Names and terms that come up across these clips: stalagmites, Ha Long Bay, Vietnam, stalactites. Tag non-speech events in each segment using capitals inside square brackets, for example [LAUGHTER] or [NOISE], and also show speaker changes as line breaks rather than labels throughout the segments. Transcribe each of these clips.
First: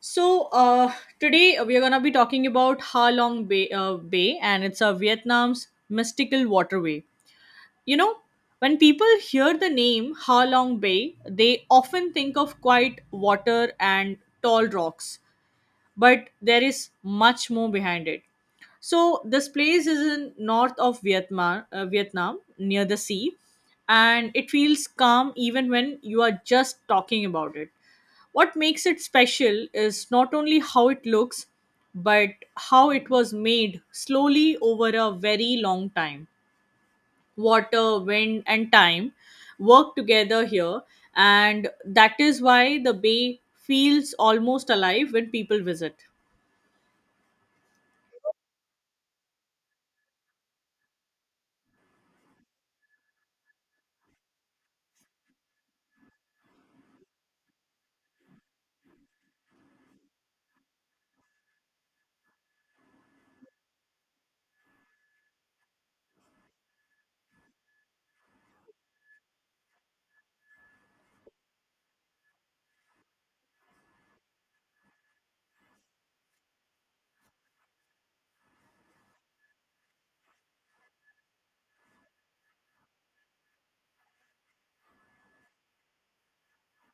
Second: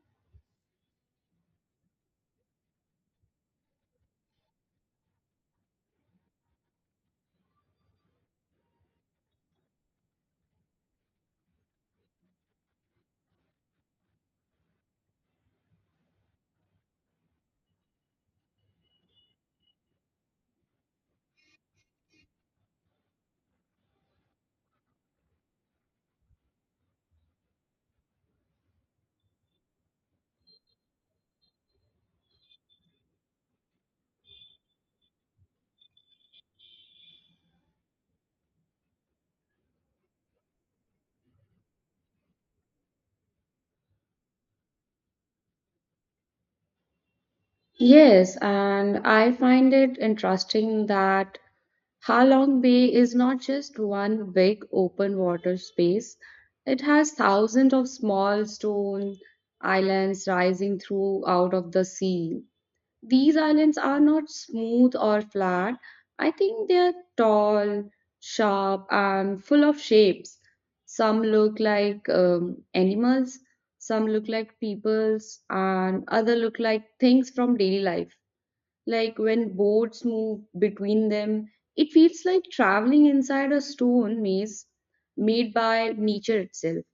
So uh, Today we are gonna be talking about Ha Long Bay, and it's a Vietnam's mystical waterway. You know, when people hear the name Ha Long Bay, they often think of quiet water and tall rocks, but there is much more behind it. So this place is in north of Vietnam, near the sea, and it feels calm even when you are just talking about it. What makes it special is not only how it looks, but how it was made slowly over a very long time. Water, wind, and time work together here, and that is why the bay feels almost alive when people visit.
Yes, and I find it interesting that Halong Bay is not just one big open water space. It has thousands of small stone islands rising through out of the sea. These islands are not smooth or flat. I think they are tall, sharp, and full of shapes. Some look like animals, some look like peoples, and other look like things from daily life like when boats move between them. It feels like traveling inside a stone maze made by nature itself.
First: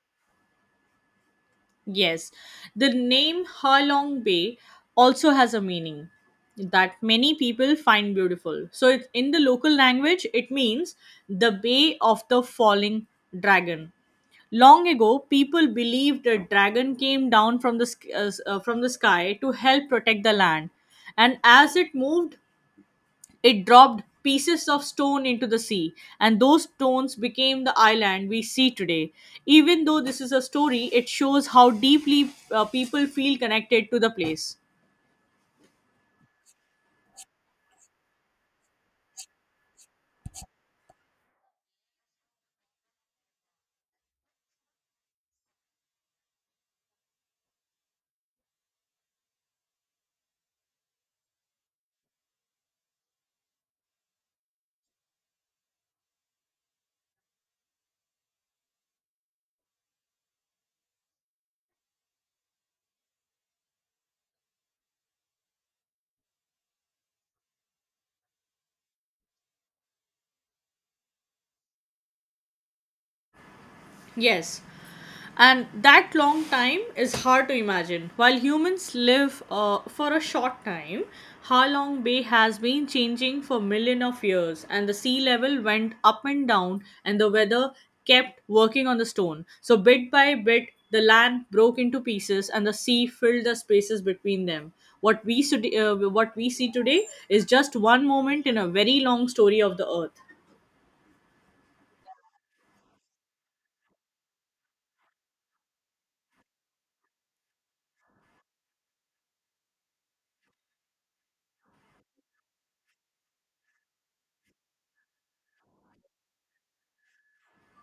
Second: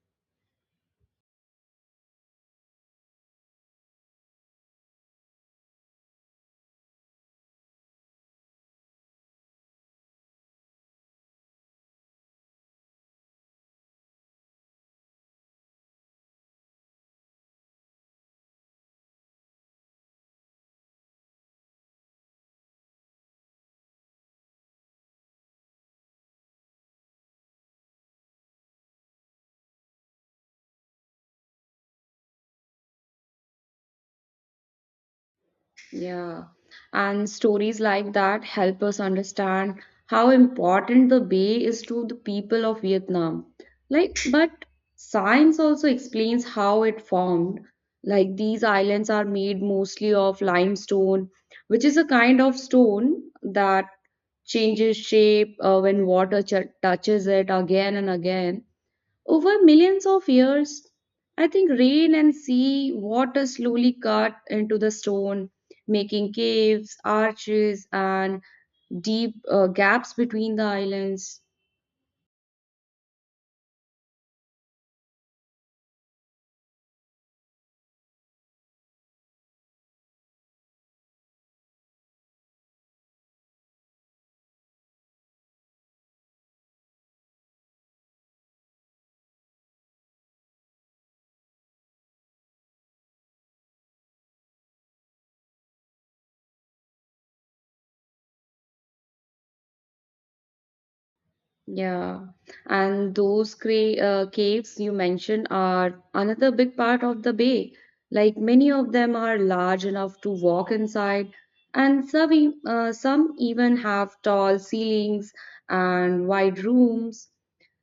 Yes, the name Halong Bay also has a meaning that many people find beautiful. So, in the local language, it means the Bay of the Falling Dragon. Long ago, people believed a dragon came down from the from the sky to help protect the land, and as it moved it dropped pieces of stone into the sea, and those stones became the island we see today. Even though this is a story, it shows how deeply people feel connected to the place.
Yeah. And stories like that help us understand how important the bay is to the people of Vietnam. Like, but science also explains how it formed. Like, these islands are made mostly of limestone, which is a kind of stone that changes shape when water ch touches it again and again. Over millions of years, I think rain and sea water slowly cut into the stone, making caves, arches, and deep gaps between the islands.
Yes, and that long time is hard to imagine. While humans live for a short time, Ha Long Bay has been changing for million of years, and the sea level went up and down, and the weather kept working on the stone. So bit by bit, the land broke into pieces, and the sea filled the spaces between them. What we see today is just one moment in a very long story of the earth.
Yeah, and those caves you mentioned are another big part of the bay. Like many of them are large enough to walk inside, and some, some even have tall ceilings and wide rooms.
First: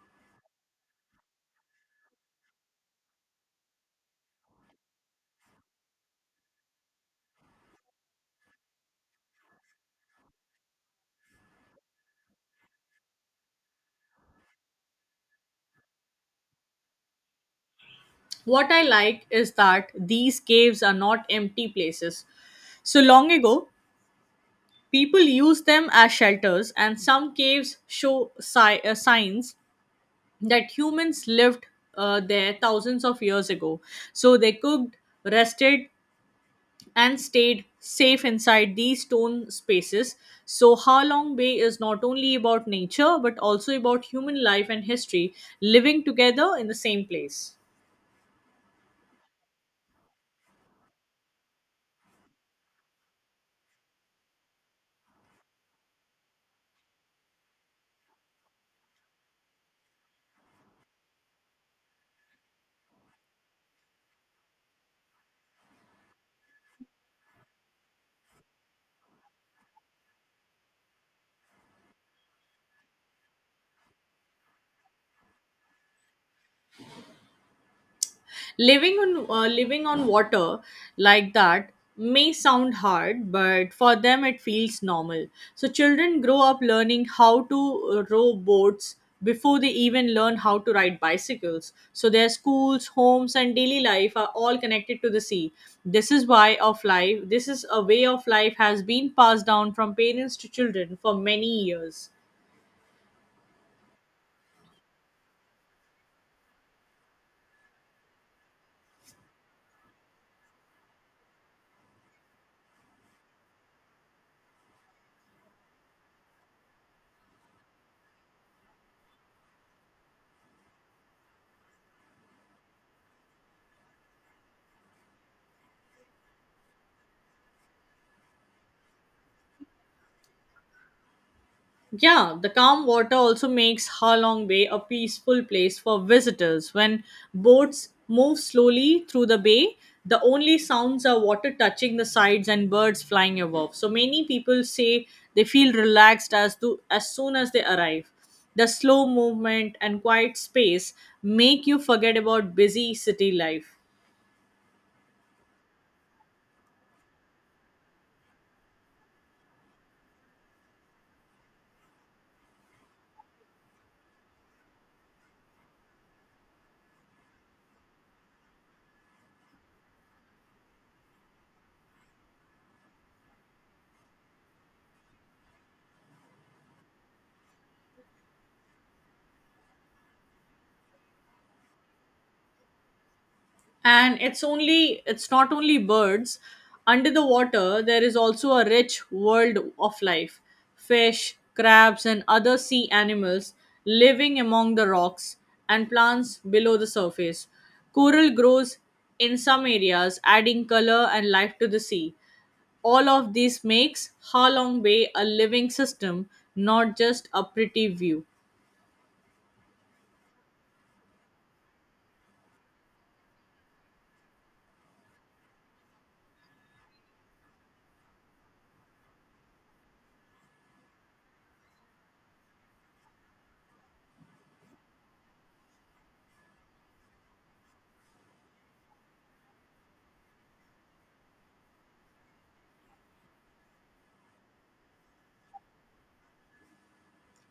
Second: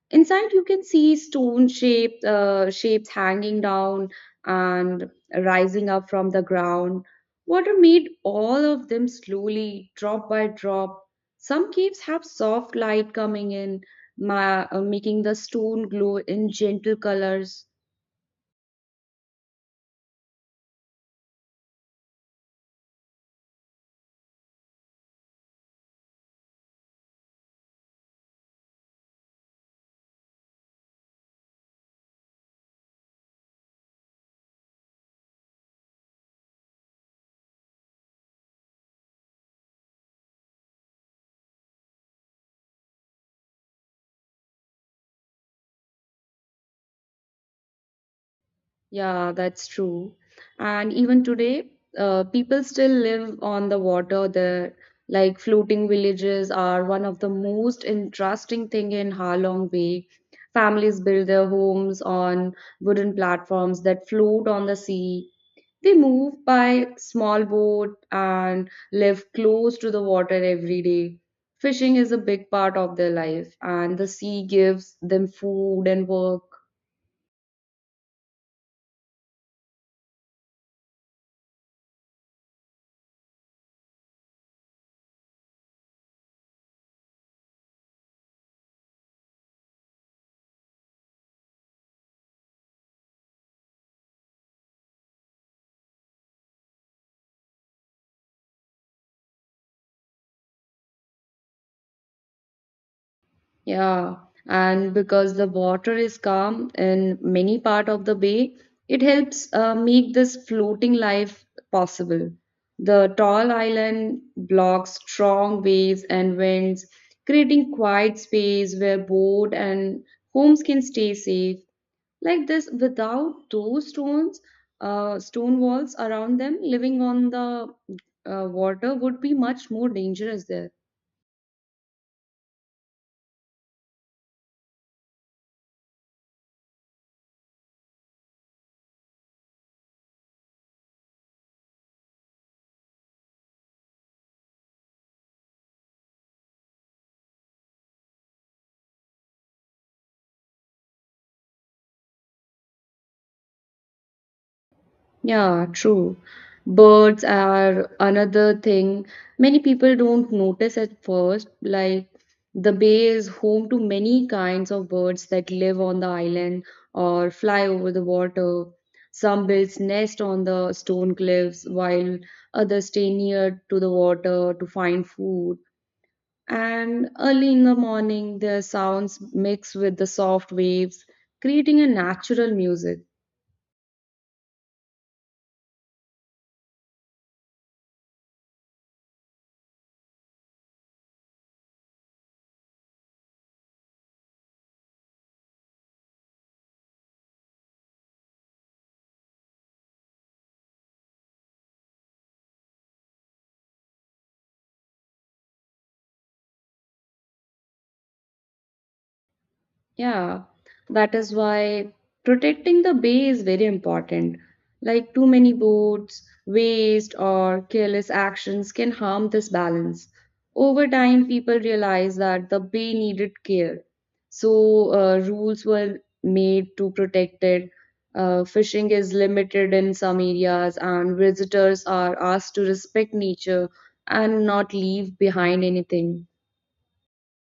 Inside, you can see stone shaped shapes hanging down and rising up from the ground. Water made all of them slowly, drop by drop. Some caves have soft light coming in, making the stone glow in gentle colors.
What I like is that these caves are not empty places. So long ago, people used them as shelters, and some caves show signs that humans lived there thousands of years ago. So they cooked, rested, and stayed safe inside these stone spaces. So, Ha Long Bay is not only about nature but also about human life and history living together in the same place.
Yeah, that's true. And even today, people still live on the water there. Like floating villages are one of the most interesting thing in Ha Long Bay. Families build their homes on wooden platforms that float on the sea. They move by small boat and live close to the water every day. Fishing is a big part of their life, and the sea gives them food and work.
Living on water like that may sound hard, but for them it feels normal. So children grow up learning how to row boats before they even learn how to ride bicycles. So their schools, homes, and daily life are all connected to the sea. This is why of life this is a way of life has been passed down from parents to children for many years.
Yeah, and because the water is calm in many part of the bay, it helps make this floating life possible. The tall island blocks strong waves and winds, creating quiet space where boat and homes can stay safe. Like this, without those stones, stone walls around them, living on the water would be much more dangerous there.
Yeah, the calm water also makes Ha Long Bay a peaceful place for visitors. When boats move slowly through the bay, the only sounds are water touching the sides and birds flying above. So many people say they feel relaxed as soon as they arrive. The slow movement and quiet space make you forget about busy city life.
Yeah, true. Birds are another thing many people don't notice at first. Like, the bay is home to many kinds of birds that live on the island or fly over the water. Some build nest on the stone cliffs, while others stay near to the water to find food. And early in the morning, their sounds mix with the soft waves, creating a natural music.
And it's not only birds. Under the water there is also a rich world of life. Fish, crabs, and other sea animals living among the rocks and plants below the surface. Coral grows in some areas, adding color and life to the sea. All of this makes Ha Long Bay a living system, not just a pretty view.
Yeah, that is why protecting the bay is very important. Like too many boats, waste, or careless actions can harm this balance. Over time, people realized that the bay needed care. So, rules were made to protect it. Fishing is limited in some areas, and visitors are asked to respect nature and not leave behind anything.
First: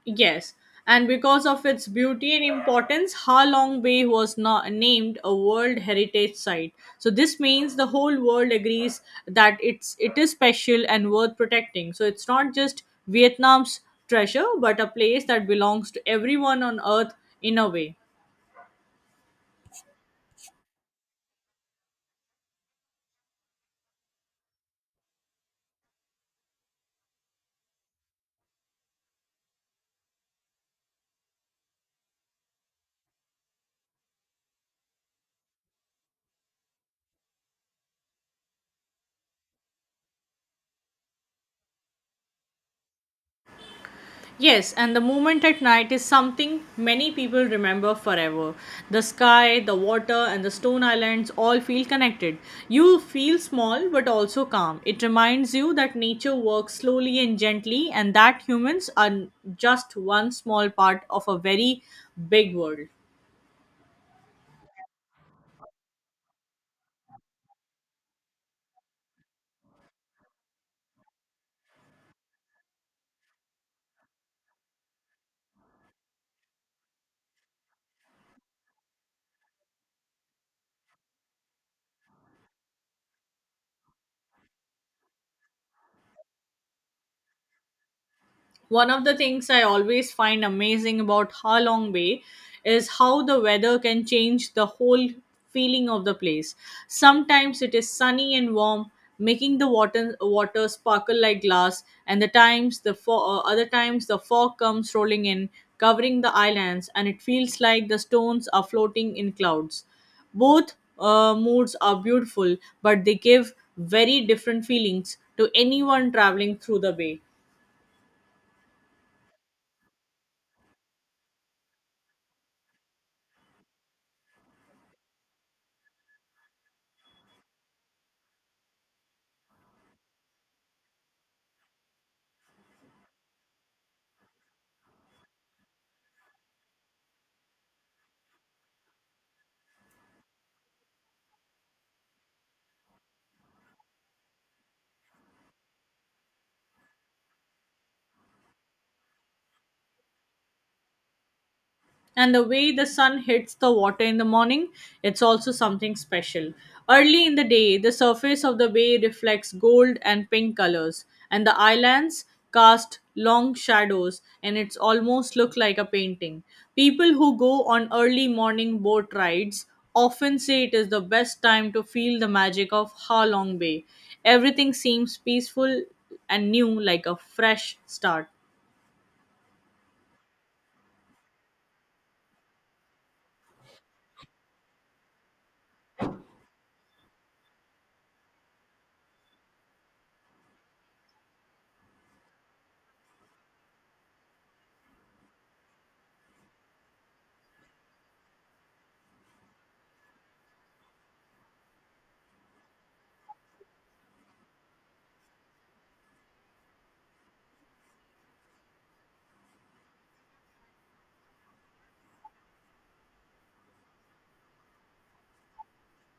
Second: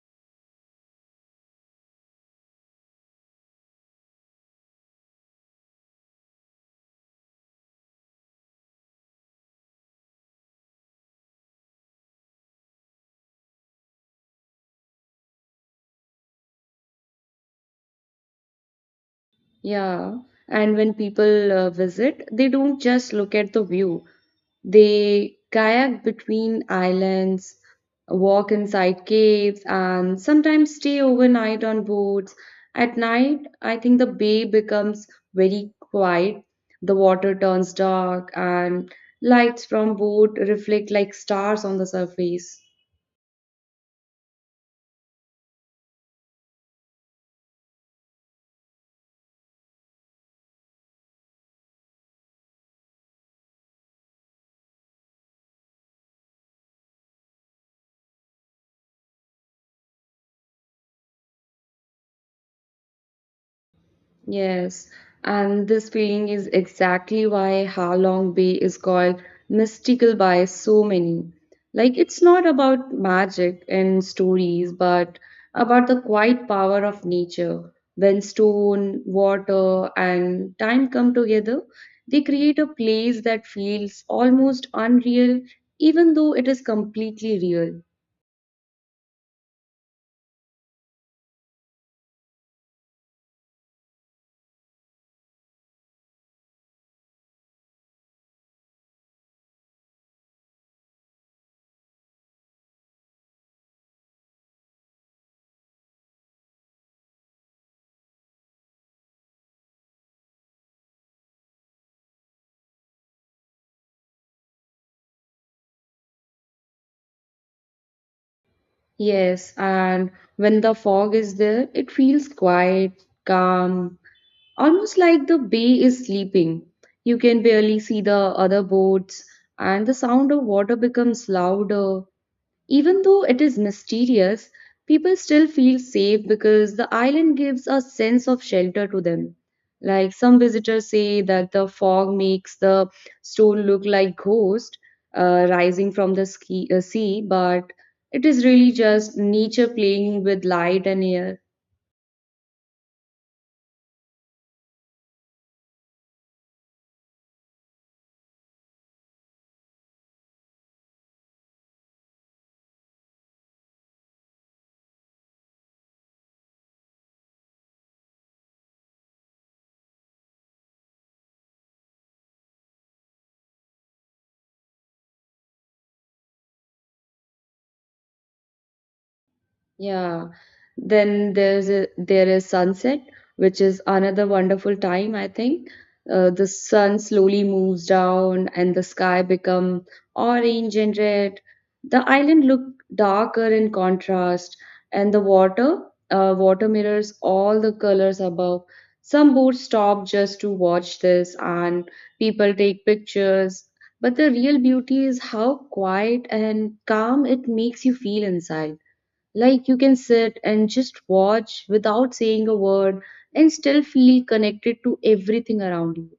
Yes, and because of its beauty and importance, Ha Long Bay was not named a World Heritage Site. So this means the whole world agrees that it is special and worth protecting. So it's not just Vietnam's treasure, but a place that belongs to everyone on Earth in a way.
Yeah, and when people visit, they don't just look at the view. They kayak between islands, walk inside caves, and sometimes stay overnight on boats. At night, I think the bay becomes very quiet. The water turns dark, and lights from boat reflect like stars on the surface.
Yes, and the moment at night is something many people remember forever. The sky, the water, and the stone islands all feel connected. You feel small but also calm. It reminds you that nature works slowly and gently, and that humans are just one small part of a very big world.
Yes, and this feeling is exactly why Ha Long Bay is called mystical by so many. Like, it's not about magic and stories, but about the quiet power of nature. When stone, water, and time come together, they create a place that feels almost unreal, even though it is completely real.
One of the things I always find amazing about Ha Long Bay is how the weather can change the whole feeling of the place. Sometimes it is sunny and warm, making the water sparkle like glass, and the times the fo- other times the fog comes rolling in, covering the islands, and it feels like the stones are floating in clouds. Both moods are beautiful, but they give very different feelings to anyone traveling through the bay.
Yes, and when the fog is there, it feels quiet, calm. Almost like the bay is sleeping. You can barely see the other boats, and the sound of water becomes louder. Even though it is mysterious, people still feel safe because the island gives a sense of shelter to them. Like some visitors say that the fog makes the stone look like ghost rising from the sea, but it is really just nature playing with light and air.
And the way the sun hits the water in the morning, it's also something special. Early in the day, the surface of the bay reflects gold and pink colors, and the islands cast long shadows, and it's almost look like a painting. People who go on early morning boat rides often say it is the best time to feel the magic of Ha Long Bay. Everything seems peaceful and new, like a fresh start.
Yeah. Then there is sunset, which is another wonderful time, I think. The sun slowly moves down and the sky become orange and red. The island look darker in contrast, and the water mirrors all the colors above. Some boats stop just to watch this, and people take pictures. But the real beauty is how quiet and calm it makes you feel inside. Like you can sit and just watch without saying a word and still feel connected to everything around you.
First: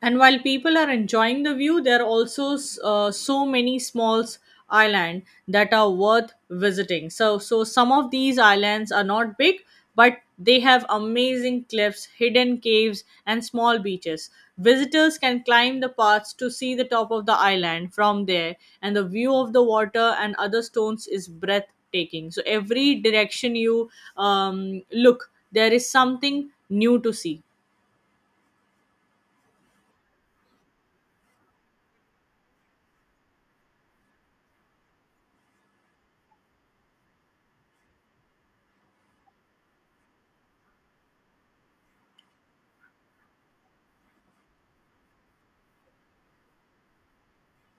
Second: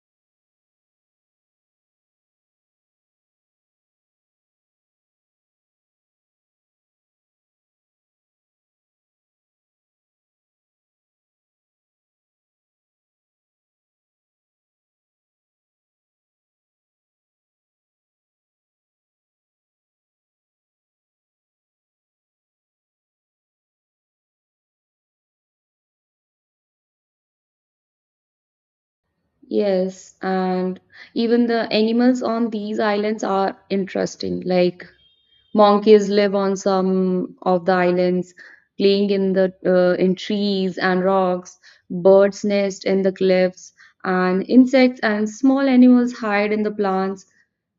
And while people are enjoying the view, there are also so many small island that are worth visiting. So, some of these islands are not big, but they have amazing cliffs, hidden caves, and small beaches. Visitors can climb the paths to see the top of the island from there, and the view of the water and other stones is breathtaking. So, every direction you look, there is something new to see.
Yes, and even the animals on these islands are interesting. Like monkeys live on some of the islands, playing in the in trees and rocks. Birds nest in the cliffs, and insects and small animals hide in the plants.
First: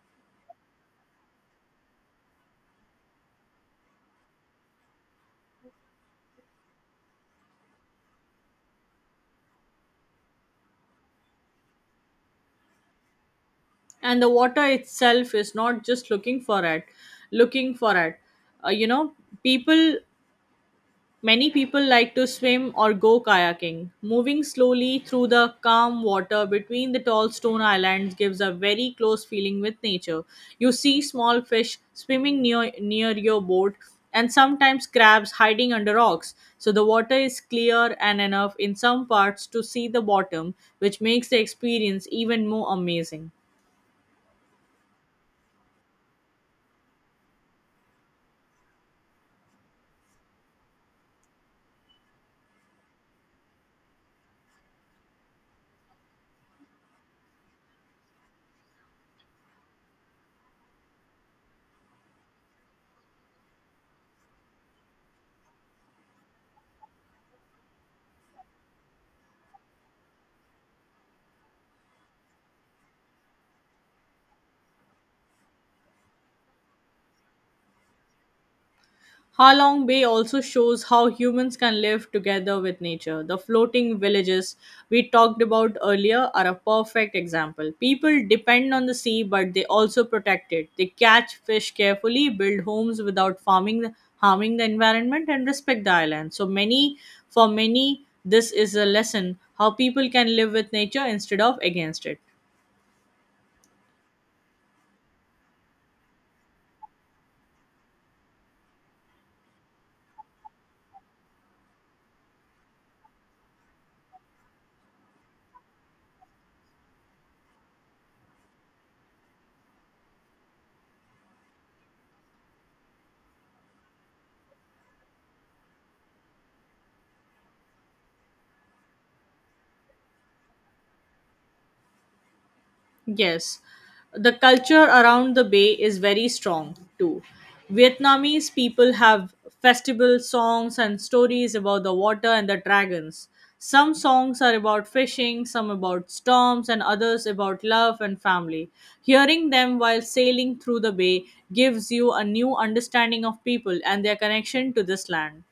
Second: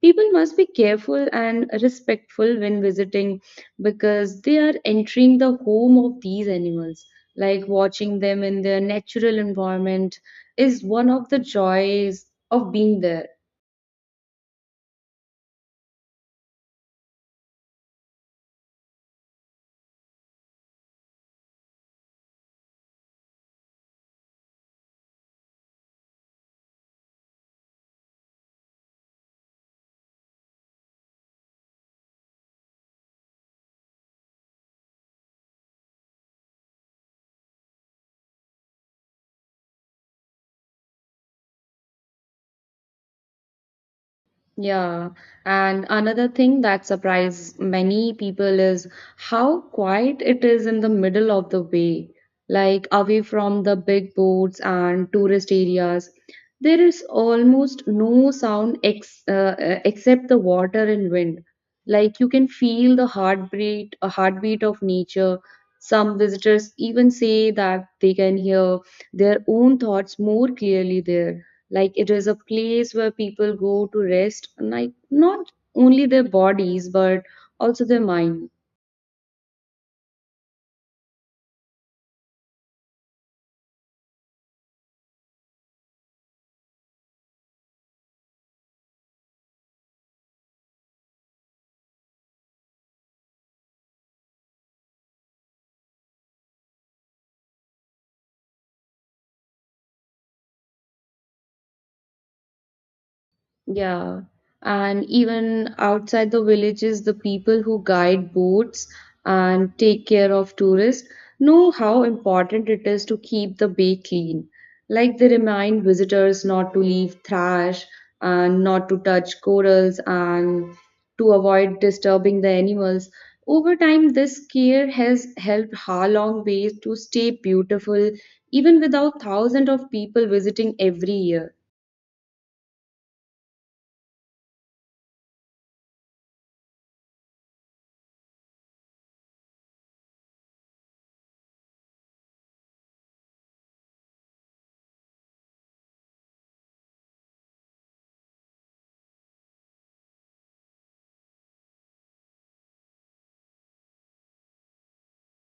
People must be careful and respectful when visiting because they are entering the home of these animals. Like watching them in their natural environment is one of the joys of being there.
And the water itself is not just looking for it. You know, people many people like to swim or go kayaking. Moving slowly through the calm water between the tall stone islands gives a very close feeling with nature. You see small fish swimming near your boat, and sometimes crabs hiding under rocks. So the water is clear and enough in some parts to see the bottom, which makes the experience even more amazing.
Yeah, and another thing that surprised many people is how quiet it is in the middle of the way, like away from the big boats and tourist areas. There is almost no sound ex except the water and wind. Like you can feel the heartbeat, a heartbeat of nature. Some visitors even say that they can hear their own thoughts more clearly there. Like it is a place where people go to rest, like not only their bodies, but also their mind.
Ha Long Bay also shows how humans can live together with nature. The floating villages we talked about earlier are a perfect example. People depend on the sea, but they also protect it. They catch fish carefully, build homes without farming, harming the environment, and respect the island. For many, this is a lesson how people can live with nature instead of against it.
Yeah, and even outside the villages, the people who guide boats and take care of tourists know how important it is to keep the bay clean. Like they remind visitors not to leave trash and not to touch corals and to avoid disturbing the animals. Over time, this care has helped Ha Long Bay to stay beautiful even without thousands of people visiting every year.
Yes, the culture around the bay is very strong too. Vietnamese people have festival songs and stories about the water and the dragons. Some songs are about fishing, some about storms, and others about love and family. Hearing them while sailing through the bay gives you a new understanding of people and their connection to this land.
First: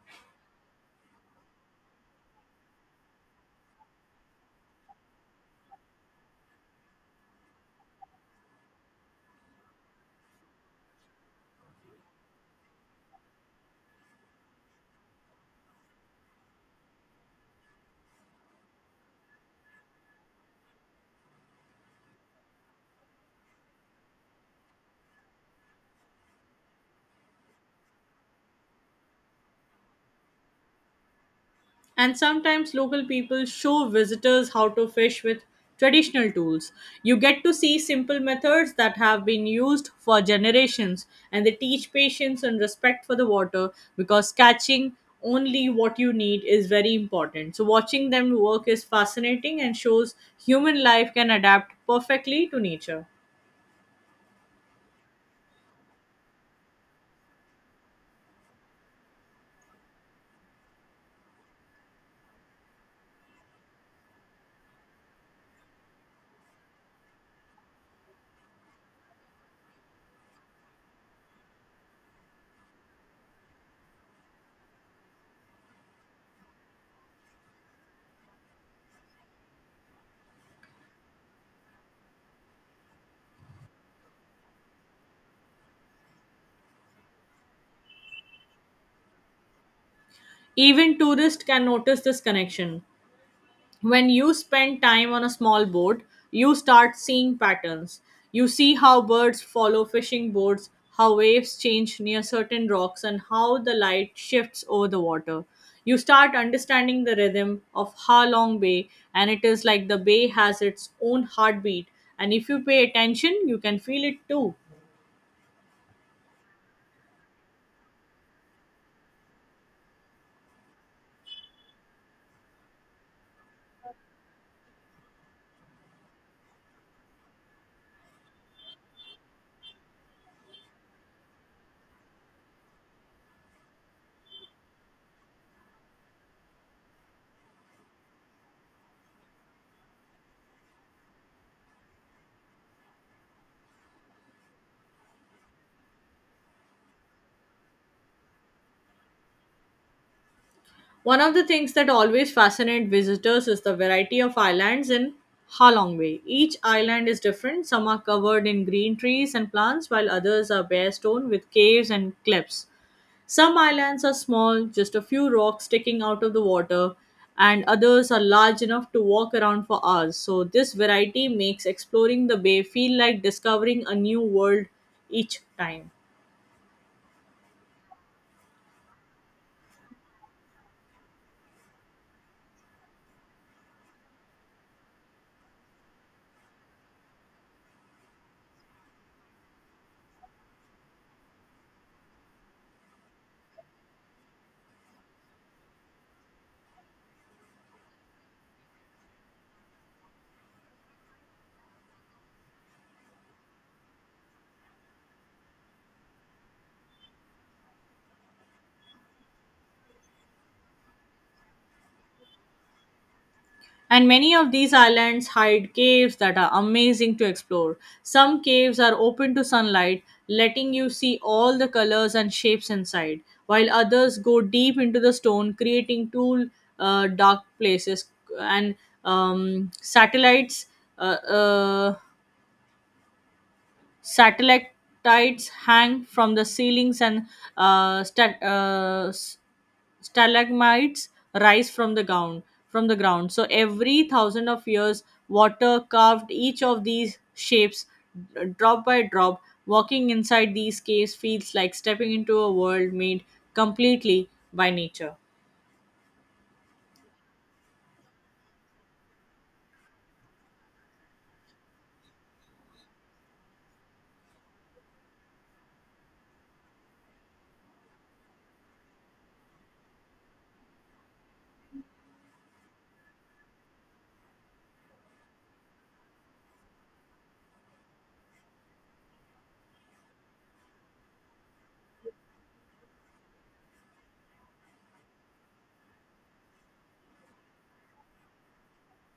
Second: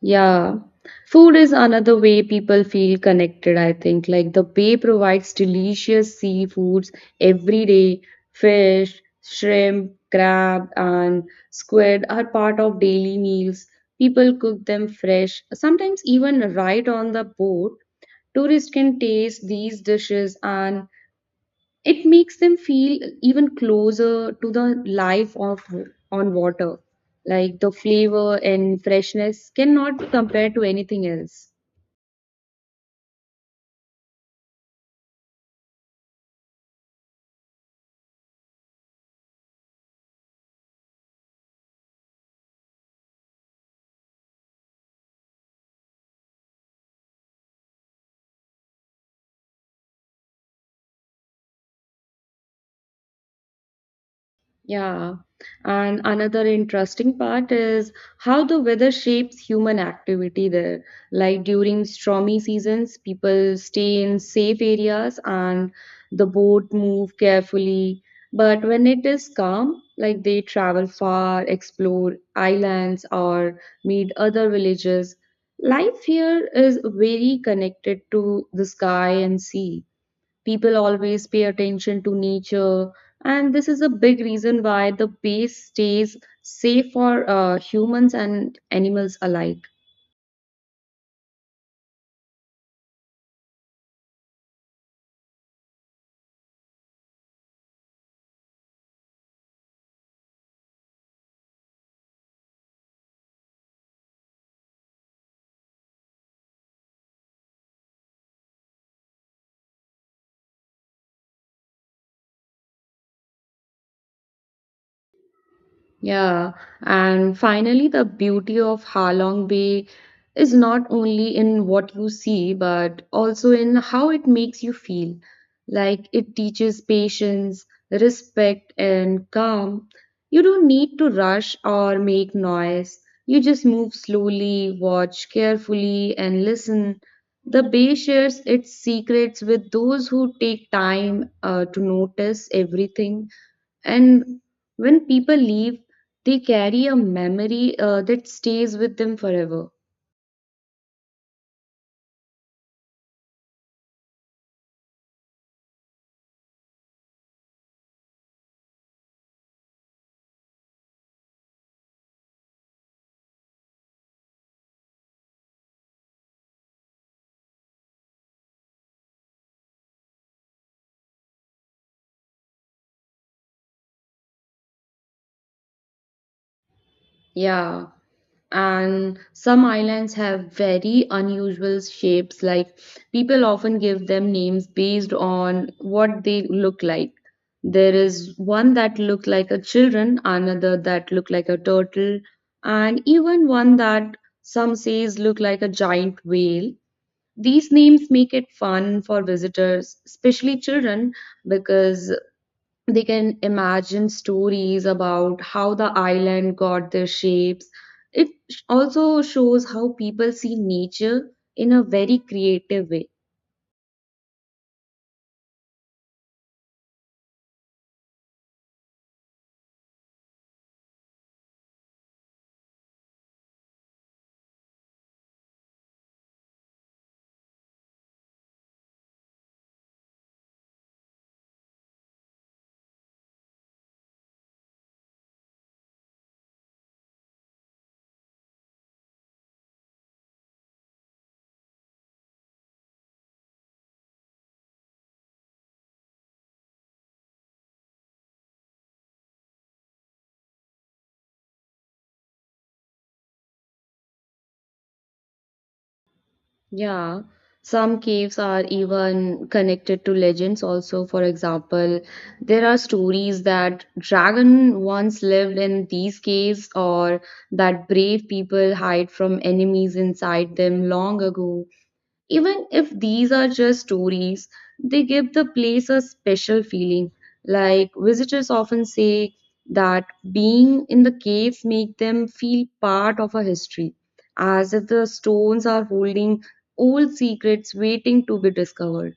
Yeah. Food is another way people feel connected, I think. Like the bay provides delicious seafoods every day. Fish, shrimp, crab, and squid are part of daily meals. People cook them fresh, sometimes even right on the boat. Tourists can taste these dishes and it makes them feel even closer to the life of on water. Like the flavor and freshness cannot be compared to anything else.
And sometimes local people show visitors how to fish with traditional tools. You get to see simple methods that have been used for generations, and they teach patience and respect for the water because catching only what you need is very important. So, watching them work is fascinating and shows human life can adapt perfectly to nature.
Yeah. And another interesting part is how the weather shapes human activity there. Like during stormy seasons, people stay in safe areas and the boat move carefully. But when it is calm, like they travel far, explore islands or meet other villages. Life here is very connected to the sky and sea. People always pay attention to nature, and this is a big reason why the base stays safe for humans and animals alike.
Even tourists can notice this connection. When you spend time on a small boat, you start seeing patterns. You see how birds follow fishing boats, how waves change near certain rocks, and how the light shifts over the water. You start understanding the rhythm of Ha Long Bay, and it is like the bay has its own heartbeat. And if you pay attention, you can feel it too.
Yeah, and finally, the beauty of Halong Bay is not only in what you see, but also in how it makes you feel. Like it teaches patience, respect, and calm. You don't need to rush or make noise. You just move slowly, watch carefully, and listen. The bay shares its secrets with those who take time to notice everything. And when people leave, they carry a memory that stays with them forever.
One of the things that always fascinate visitors is the variety of islands in Halong Bay. Each island is different. Some are covered in green trees and plants, while others are bare stone with caves and cliffs. Some islands are small, just a few rocks sticking out of the water, and others are large enough to walk around for hours. So, this variety makes exploring the bay feel like discovering a new world each time.
Yeah. And some islands have very unusual shapes. Like people often give them names based on what they look like. There is one that looked like a children, another that looked like a turtle, and even one that some says look like a giant whale. These names make it fun for visitors, especially children, because they can imagine stories about how the island got their shapes. It also shows how people see nature in a very creative way.
And many of these islands hide caves that are amazing to explore. Some caves are open to sunlight, letting you see all the colors and shapes inside, while others go deep into the stone, creating two dark places. And um, satellites uh, uh, Satellites hang from the ceilings, and uh, sta- uh, s- stalagmites rise from the ground. So every thousand of years, water carved each of these shapes, drop by drop. Walking inside these caves feels like stepping into a world made completely by nature.
Yeah, some caves are even connected to legends also. For example, there are stories that dragon once lived in these caves or that brave people hide from enemies inside them long ago. Even if these are just stories, they give the place a special feeling. Like visitors often say that being in the caves make them feel part of a history, as if the stones are holding old secrets waiting to be discovered.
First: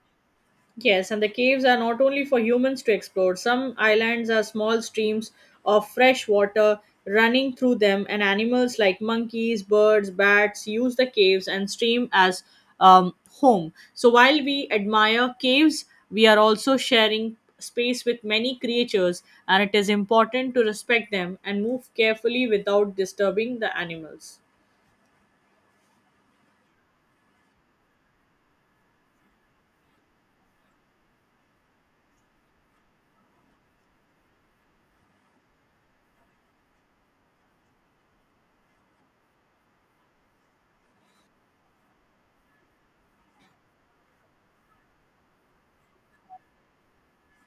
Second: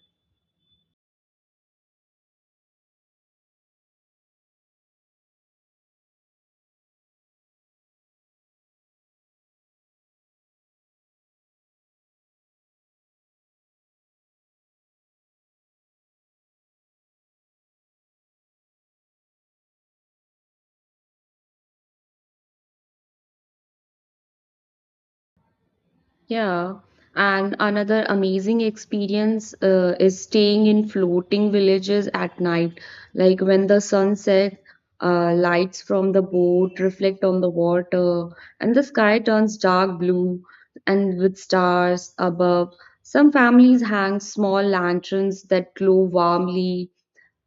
Yes, and the caves are not only for humans to explore. Some islands are small streams of fresh water running through them, and animals like monkeys, birds, bats use the caves and stream as um, home. So while we admire caves, we are also sharing space with many creatures, and it is important to respect them and move carefully without disturbing the animals.
Yeah, and another amazing experience is staying in floating villages at night. Like when the sunset, lights from the boat reflect on the water, and the sky turns dark blue and with stars above. Some families hang small lanterns that glow warmly,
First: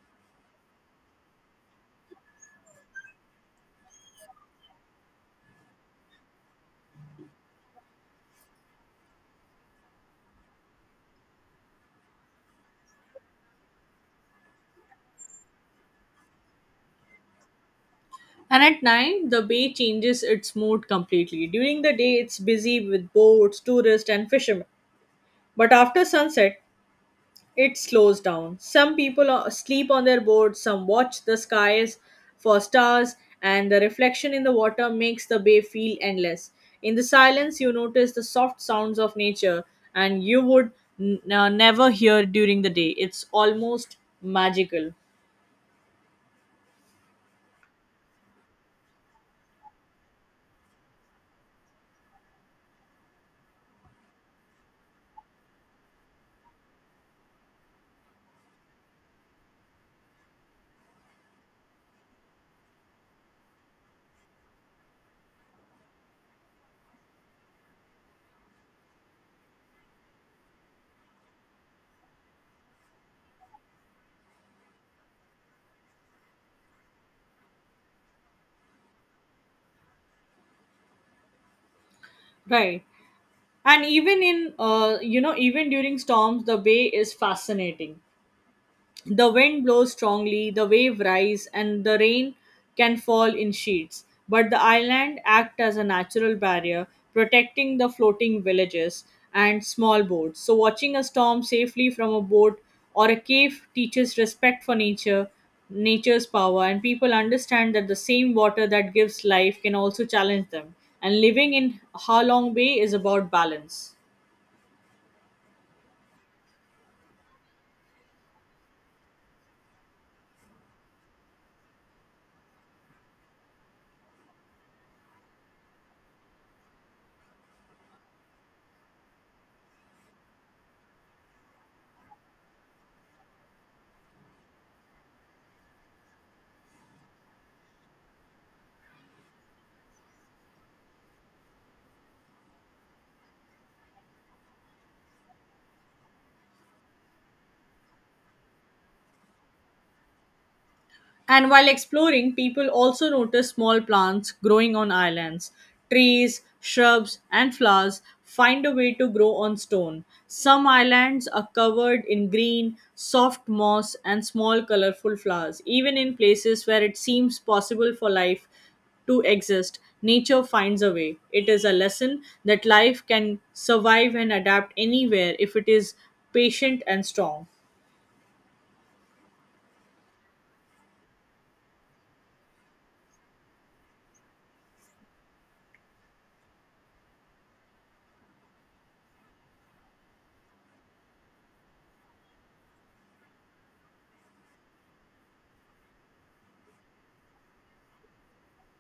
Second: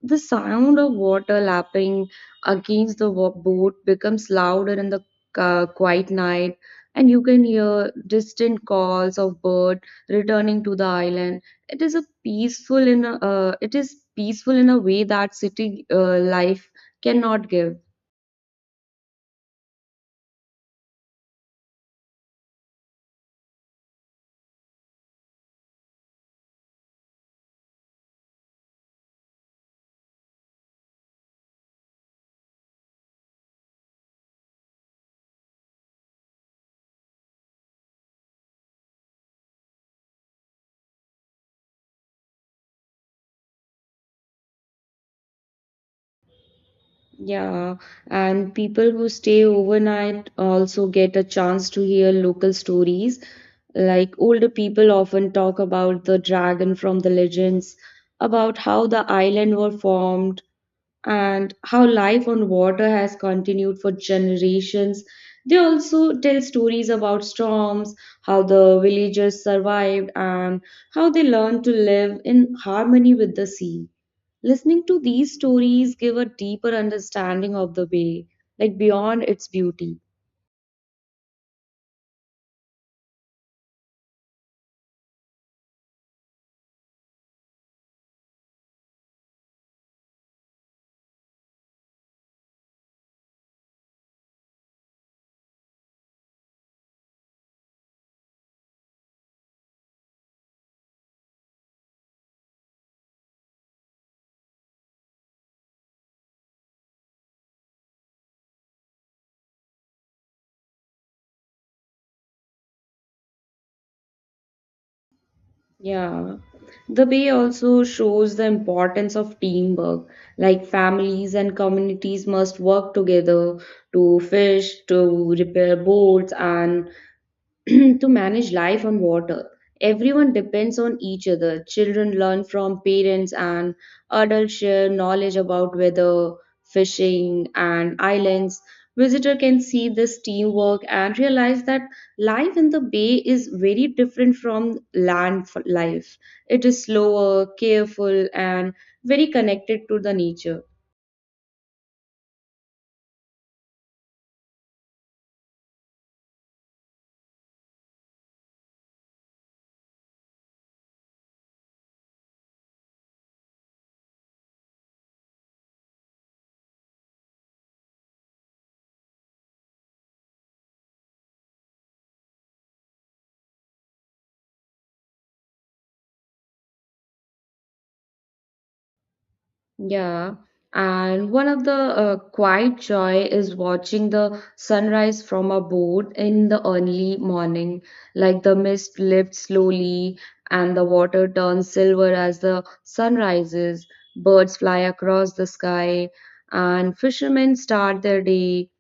the sound of water lapping against the boat becomes louder in the quiet night, and you can hear distant calls of bird returning to the island. It is a it is peaceful in a way that city life cannot give.
And at night, the bay changes its mood completely. During the day, it's busy with boats, tourists, and fishermen. But after sunset, it slows down. Some people sleep on their boats, some watch the skies for stars, and the reflection in the water makes the bay feel endless. In the silence, you notice the soft sounds of nature, and you would never hear during the day. It's almost magical.
Yeah, and people who stay overnight also get a chance to hear local stories. Like older people often talk about the dragon from the legends, about how the island were formed, and how life on water has continued for generations. They also tell stories about storms, how the villagers survived, and how they learned to live in harmony with the sea. Listening to these stories give a deeper understanding of the bay, like beyond its beauty.
Right. And even in, even during storms, the bay is fascinating. The wind blows strongly, the wave rise, and the rain can fall in sheets. But the island act as a natural barrier, protecting the floating villages and small boats. So watching a storm safely from a boat or a cave teaches respect for nature, nature's power, and people understand that the same water that gives life can also challenge them. And living in Ha Long Bay is about balance.
Yeah. The bay also shows the importance of teamwork, like families and communities must work together to fish, to repair boats, and [CLEARS THROAT] to manage life on water. Everyone depends on each other. Children learn from parents, and adults share knowledge about weather, fishing, and islands. Visitor can see this teamwork and realize that life in the bay is very different from life. It is slower, careful, and very connected to the nature.
And while exploring, people also notice small plants growing on islands. Trees, shrubs, and flowers find a way to grow on stone. Some islands are covered in green, soft moss, and small colorful flowers. Even in places where it seems possible for life to exist, nature finds a way. It is a lesson that life can survive and adapt anywhere if it is patient and strong.
Yeah, and one of the quiet joy is watching the sunrise from a boat in the early morning. Like the mist lifts slowly and the water turns silver as the sun rises. Birds fly across the sky and fishermen start their day.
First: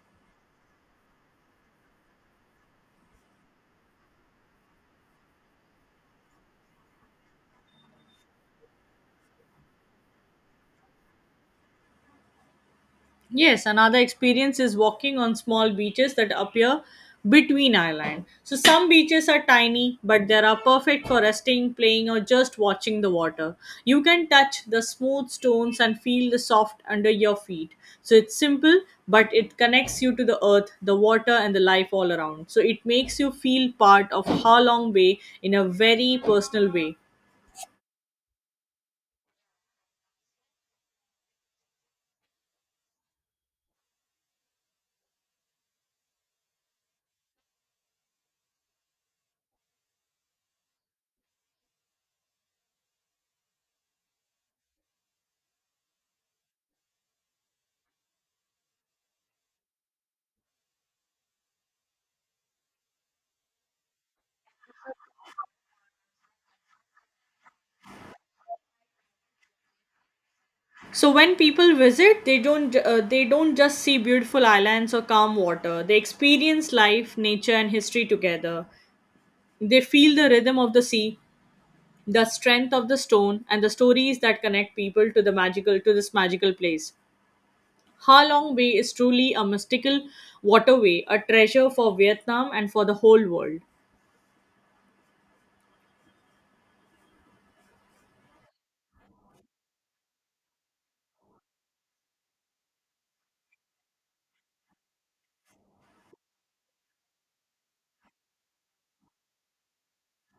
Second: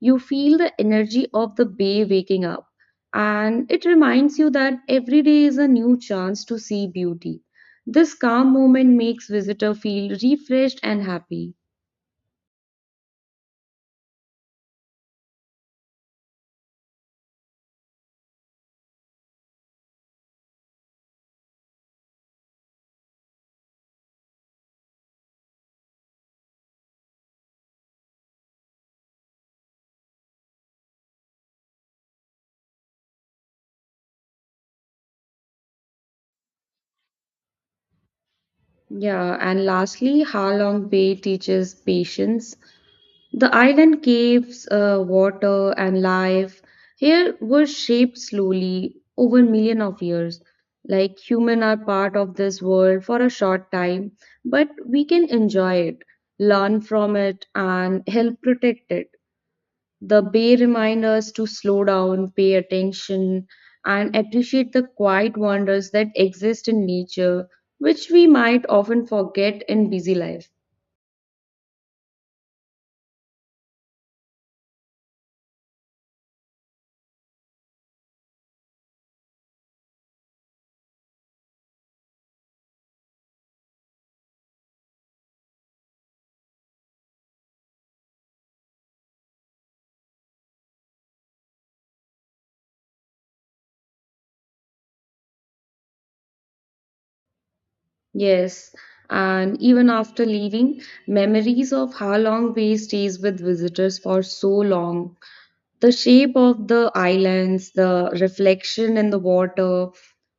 You feel the energy of the bay waking up, and it reminds you that every day is a new chance to see beauty. This calm moment makes visitor feel refreshed and happy.
Yes, another experience is walking on small beaches that appear between island. So some beaches are tiny, but they are perfect for resting, playing, or just watching the water. You can touch the smooth stones and feel the soft under your feet. So it's simple, but it connects you to the earth, the water, and the life all around. So it makes you feel part of Ha Long Bay in a very personal way.
Yeah, and lastly, Ha Long Bay teaches patience. The island caves, water, and life here were shaped slowly over million of years. Like human are part of this world for a short time, but we can enjoy it, learn from it, and help protect it. The bay remind us to slow down, pay attention, and appreciate the quiet wonders that exist in nature, which we might often forget in busy life.
So when people visit, they don't just see beautiful islands or calm water. They experience life, nature and history together. They feel the rhythm of the sea, the strength of the stone and the stories that connect people to this magical place. Ha Long Bay is truly a mystical waterway, a treasure for Vietnam and for the whole world.
Yes, and even after leaving, memories ofHa Long Bay stays with visitors for so long. The shape of the islands, the reflection in the water,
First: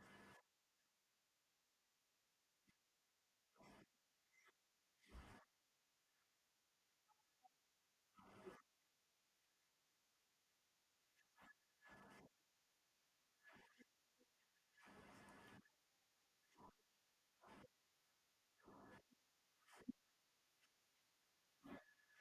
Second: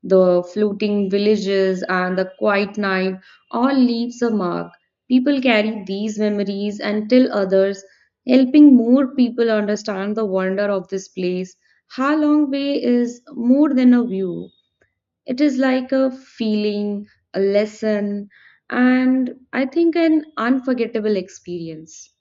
the floating villages, and the quiet night all leaves a mark. People carry these memories and tell others, helping more people understand the wonder of this place. Ha Long Bay is more than a view. It is like a feeling, a lesson, and I think an unforgettable experience.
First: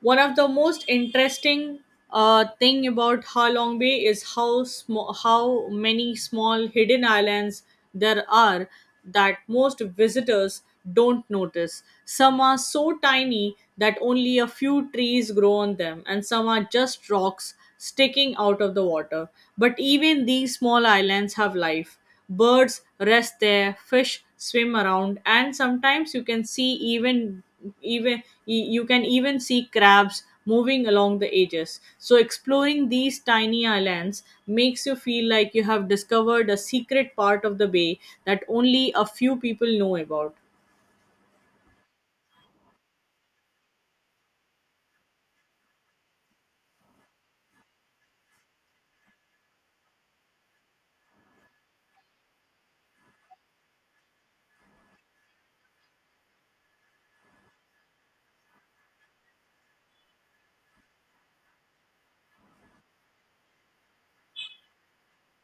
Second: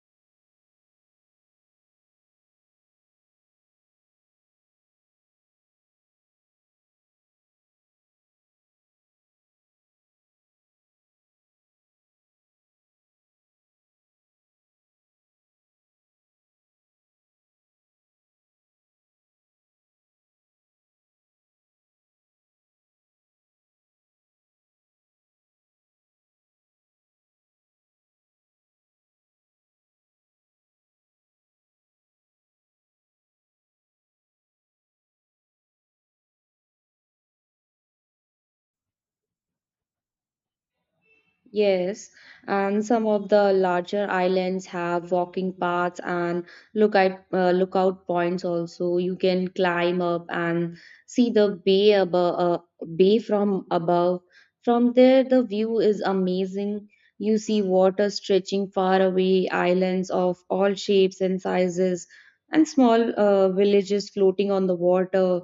One of the most interesting thing about Ha Long Bay is how many small hidden islands there are that most visitors don't notice. Some are so tiny that only a few trees grow on them, and some are just rocks sticking out of the water. But even these small islands have life. Birds rest there, fish swim around, and sometimes you can see even even you can even see crabs moving along the edges. So exploring these tiny islands makes you feel like you have discovered a secret part of the bay that only a few people know about.
Yes, and some of the larger islands have walking paths and lookout points also. You can climb up and see the bay from above. From there, the view is amazing. You see water stretching far away, islands of all shapes and sizes, and small villages floating on the water.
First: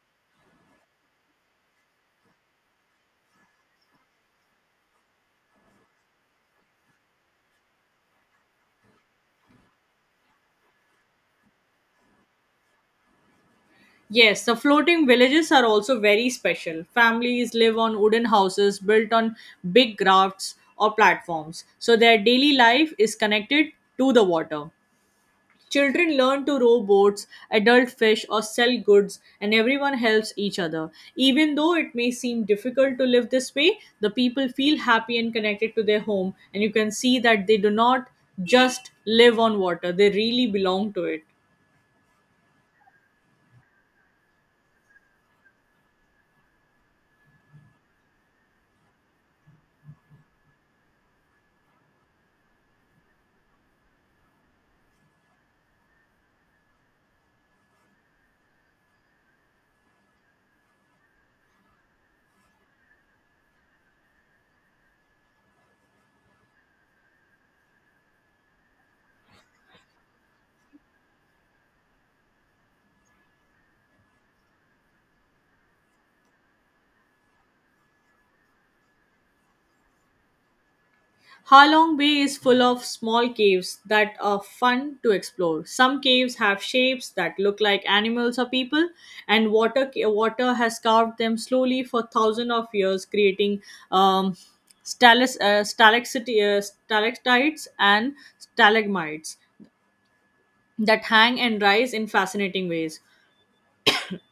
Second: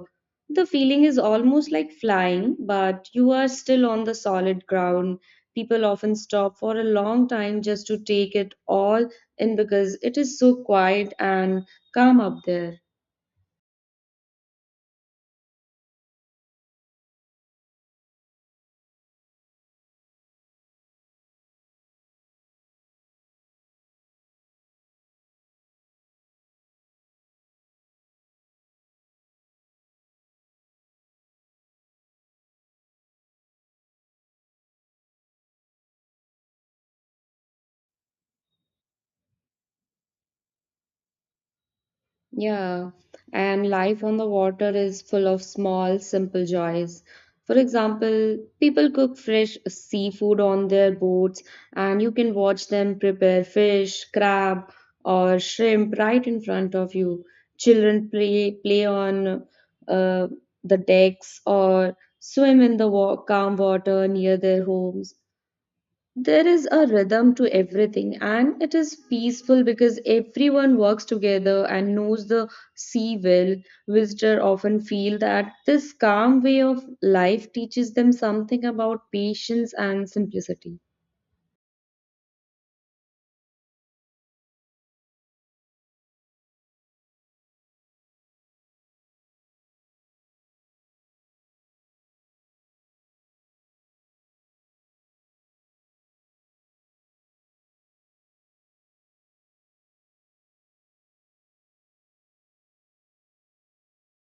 The feeling is almost like flying, but you are still on the solid ground. People often stop for a long time just to take it all in because it is so quiet and calm up there.
Yes, the floating villages are also very special. Families live on wooden houses built on big rafts or platforms, so their daily life is connected to the water. Children learn to row boats, adult fish, or sell goods, and everyone helps each other. Even though it may seem difficult to live this way, the people feel happy and connected to their home, and you can see that they do not just live on water, they really belong to it.
Yeah, and life on the water is full of small, simple joys. For example, people cook fresh seafood on their boats, and you can watch them prepare fish, crab, or shrimp right in front of you. Children play on uh, the decks or swim in the calm water near their homes. There is a rhythm to everything and it is peaceful because everyone works together and knows the sea well. Visitors often feel that this calm way of life teaches them something about patience and simplicity.
Halong Bay is full of small caves that are fun to explore. Some caves have shapes that look like animals or people, and water has carved them slowly for thousands of years, creating um, stalactites and stalagmites that hang and rise in fascinating ways.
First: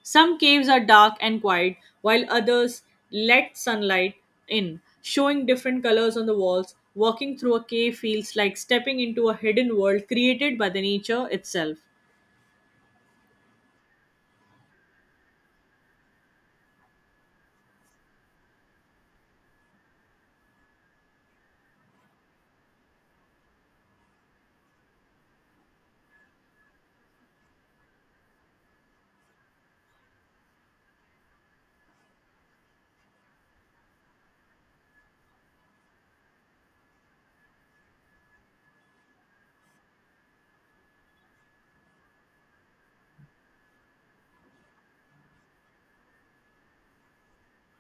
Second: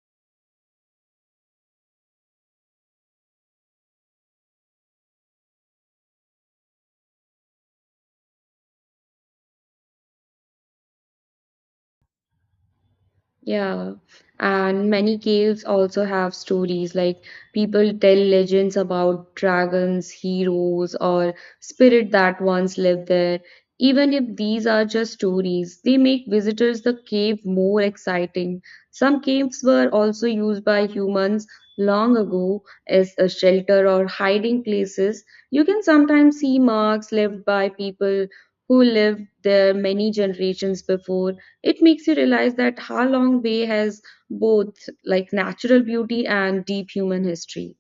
Some caves are dark and quiet, while others let sunlight in, showing different colors on the walls. Walking through a cave feels like stepping into a hidden world created by the nature itself.
Yeah, and many caves also have stories like people tell legends about dragons, heroes, or spirit that once lived there. Even if these are just stories, they make visitors the cave more exciting. Some caves were also used by humans long ago as a shelter or hiding places. You can sometimes see marks left by people who lived there many generations before. It makes you realize that Ha Long Bay has both like natural beauty and deep human history.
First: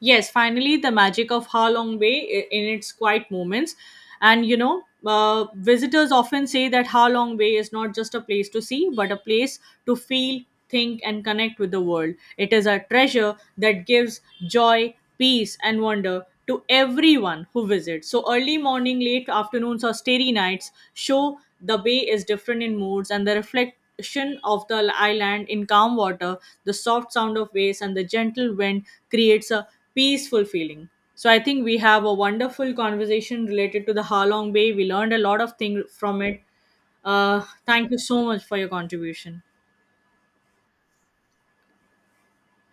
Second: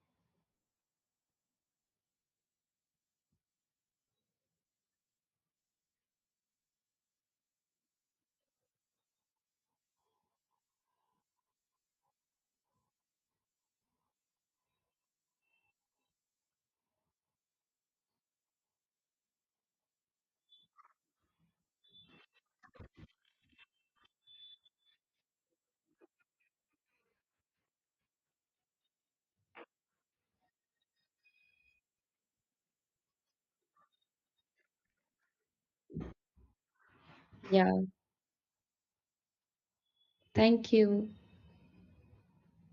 Yes, finally, the magic of Ha Long Bay in its quiet moments. Visitors often say that Ha Long Bay is not just a place to see, but a place to feel, think, and connect with the world. It is a treasure that gives joy peace, and wonder to everyone who visits. So, early morning, late afternoons, or starry nights show the bay is different in moods and the reflection of the island in calm water, the soft sound of waves, and the gentle wind creates a peaceful feeling. So I think we have a wonderful conversation related to the Halong Bay. We learned a lot of things from it.
Yeah,
Thank you so much for your contribution.
thank you.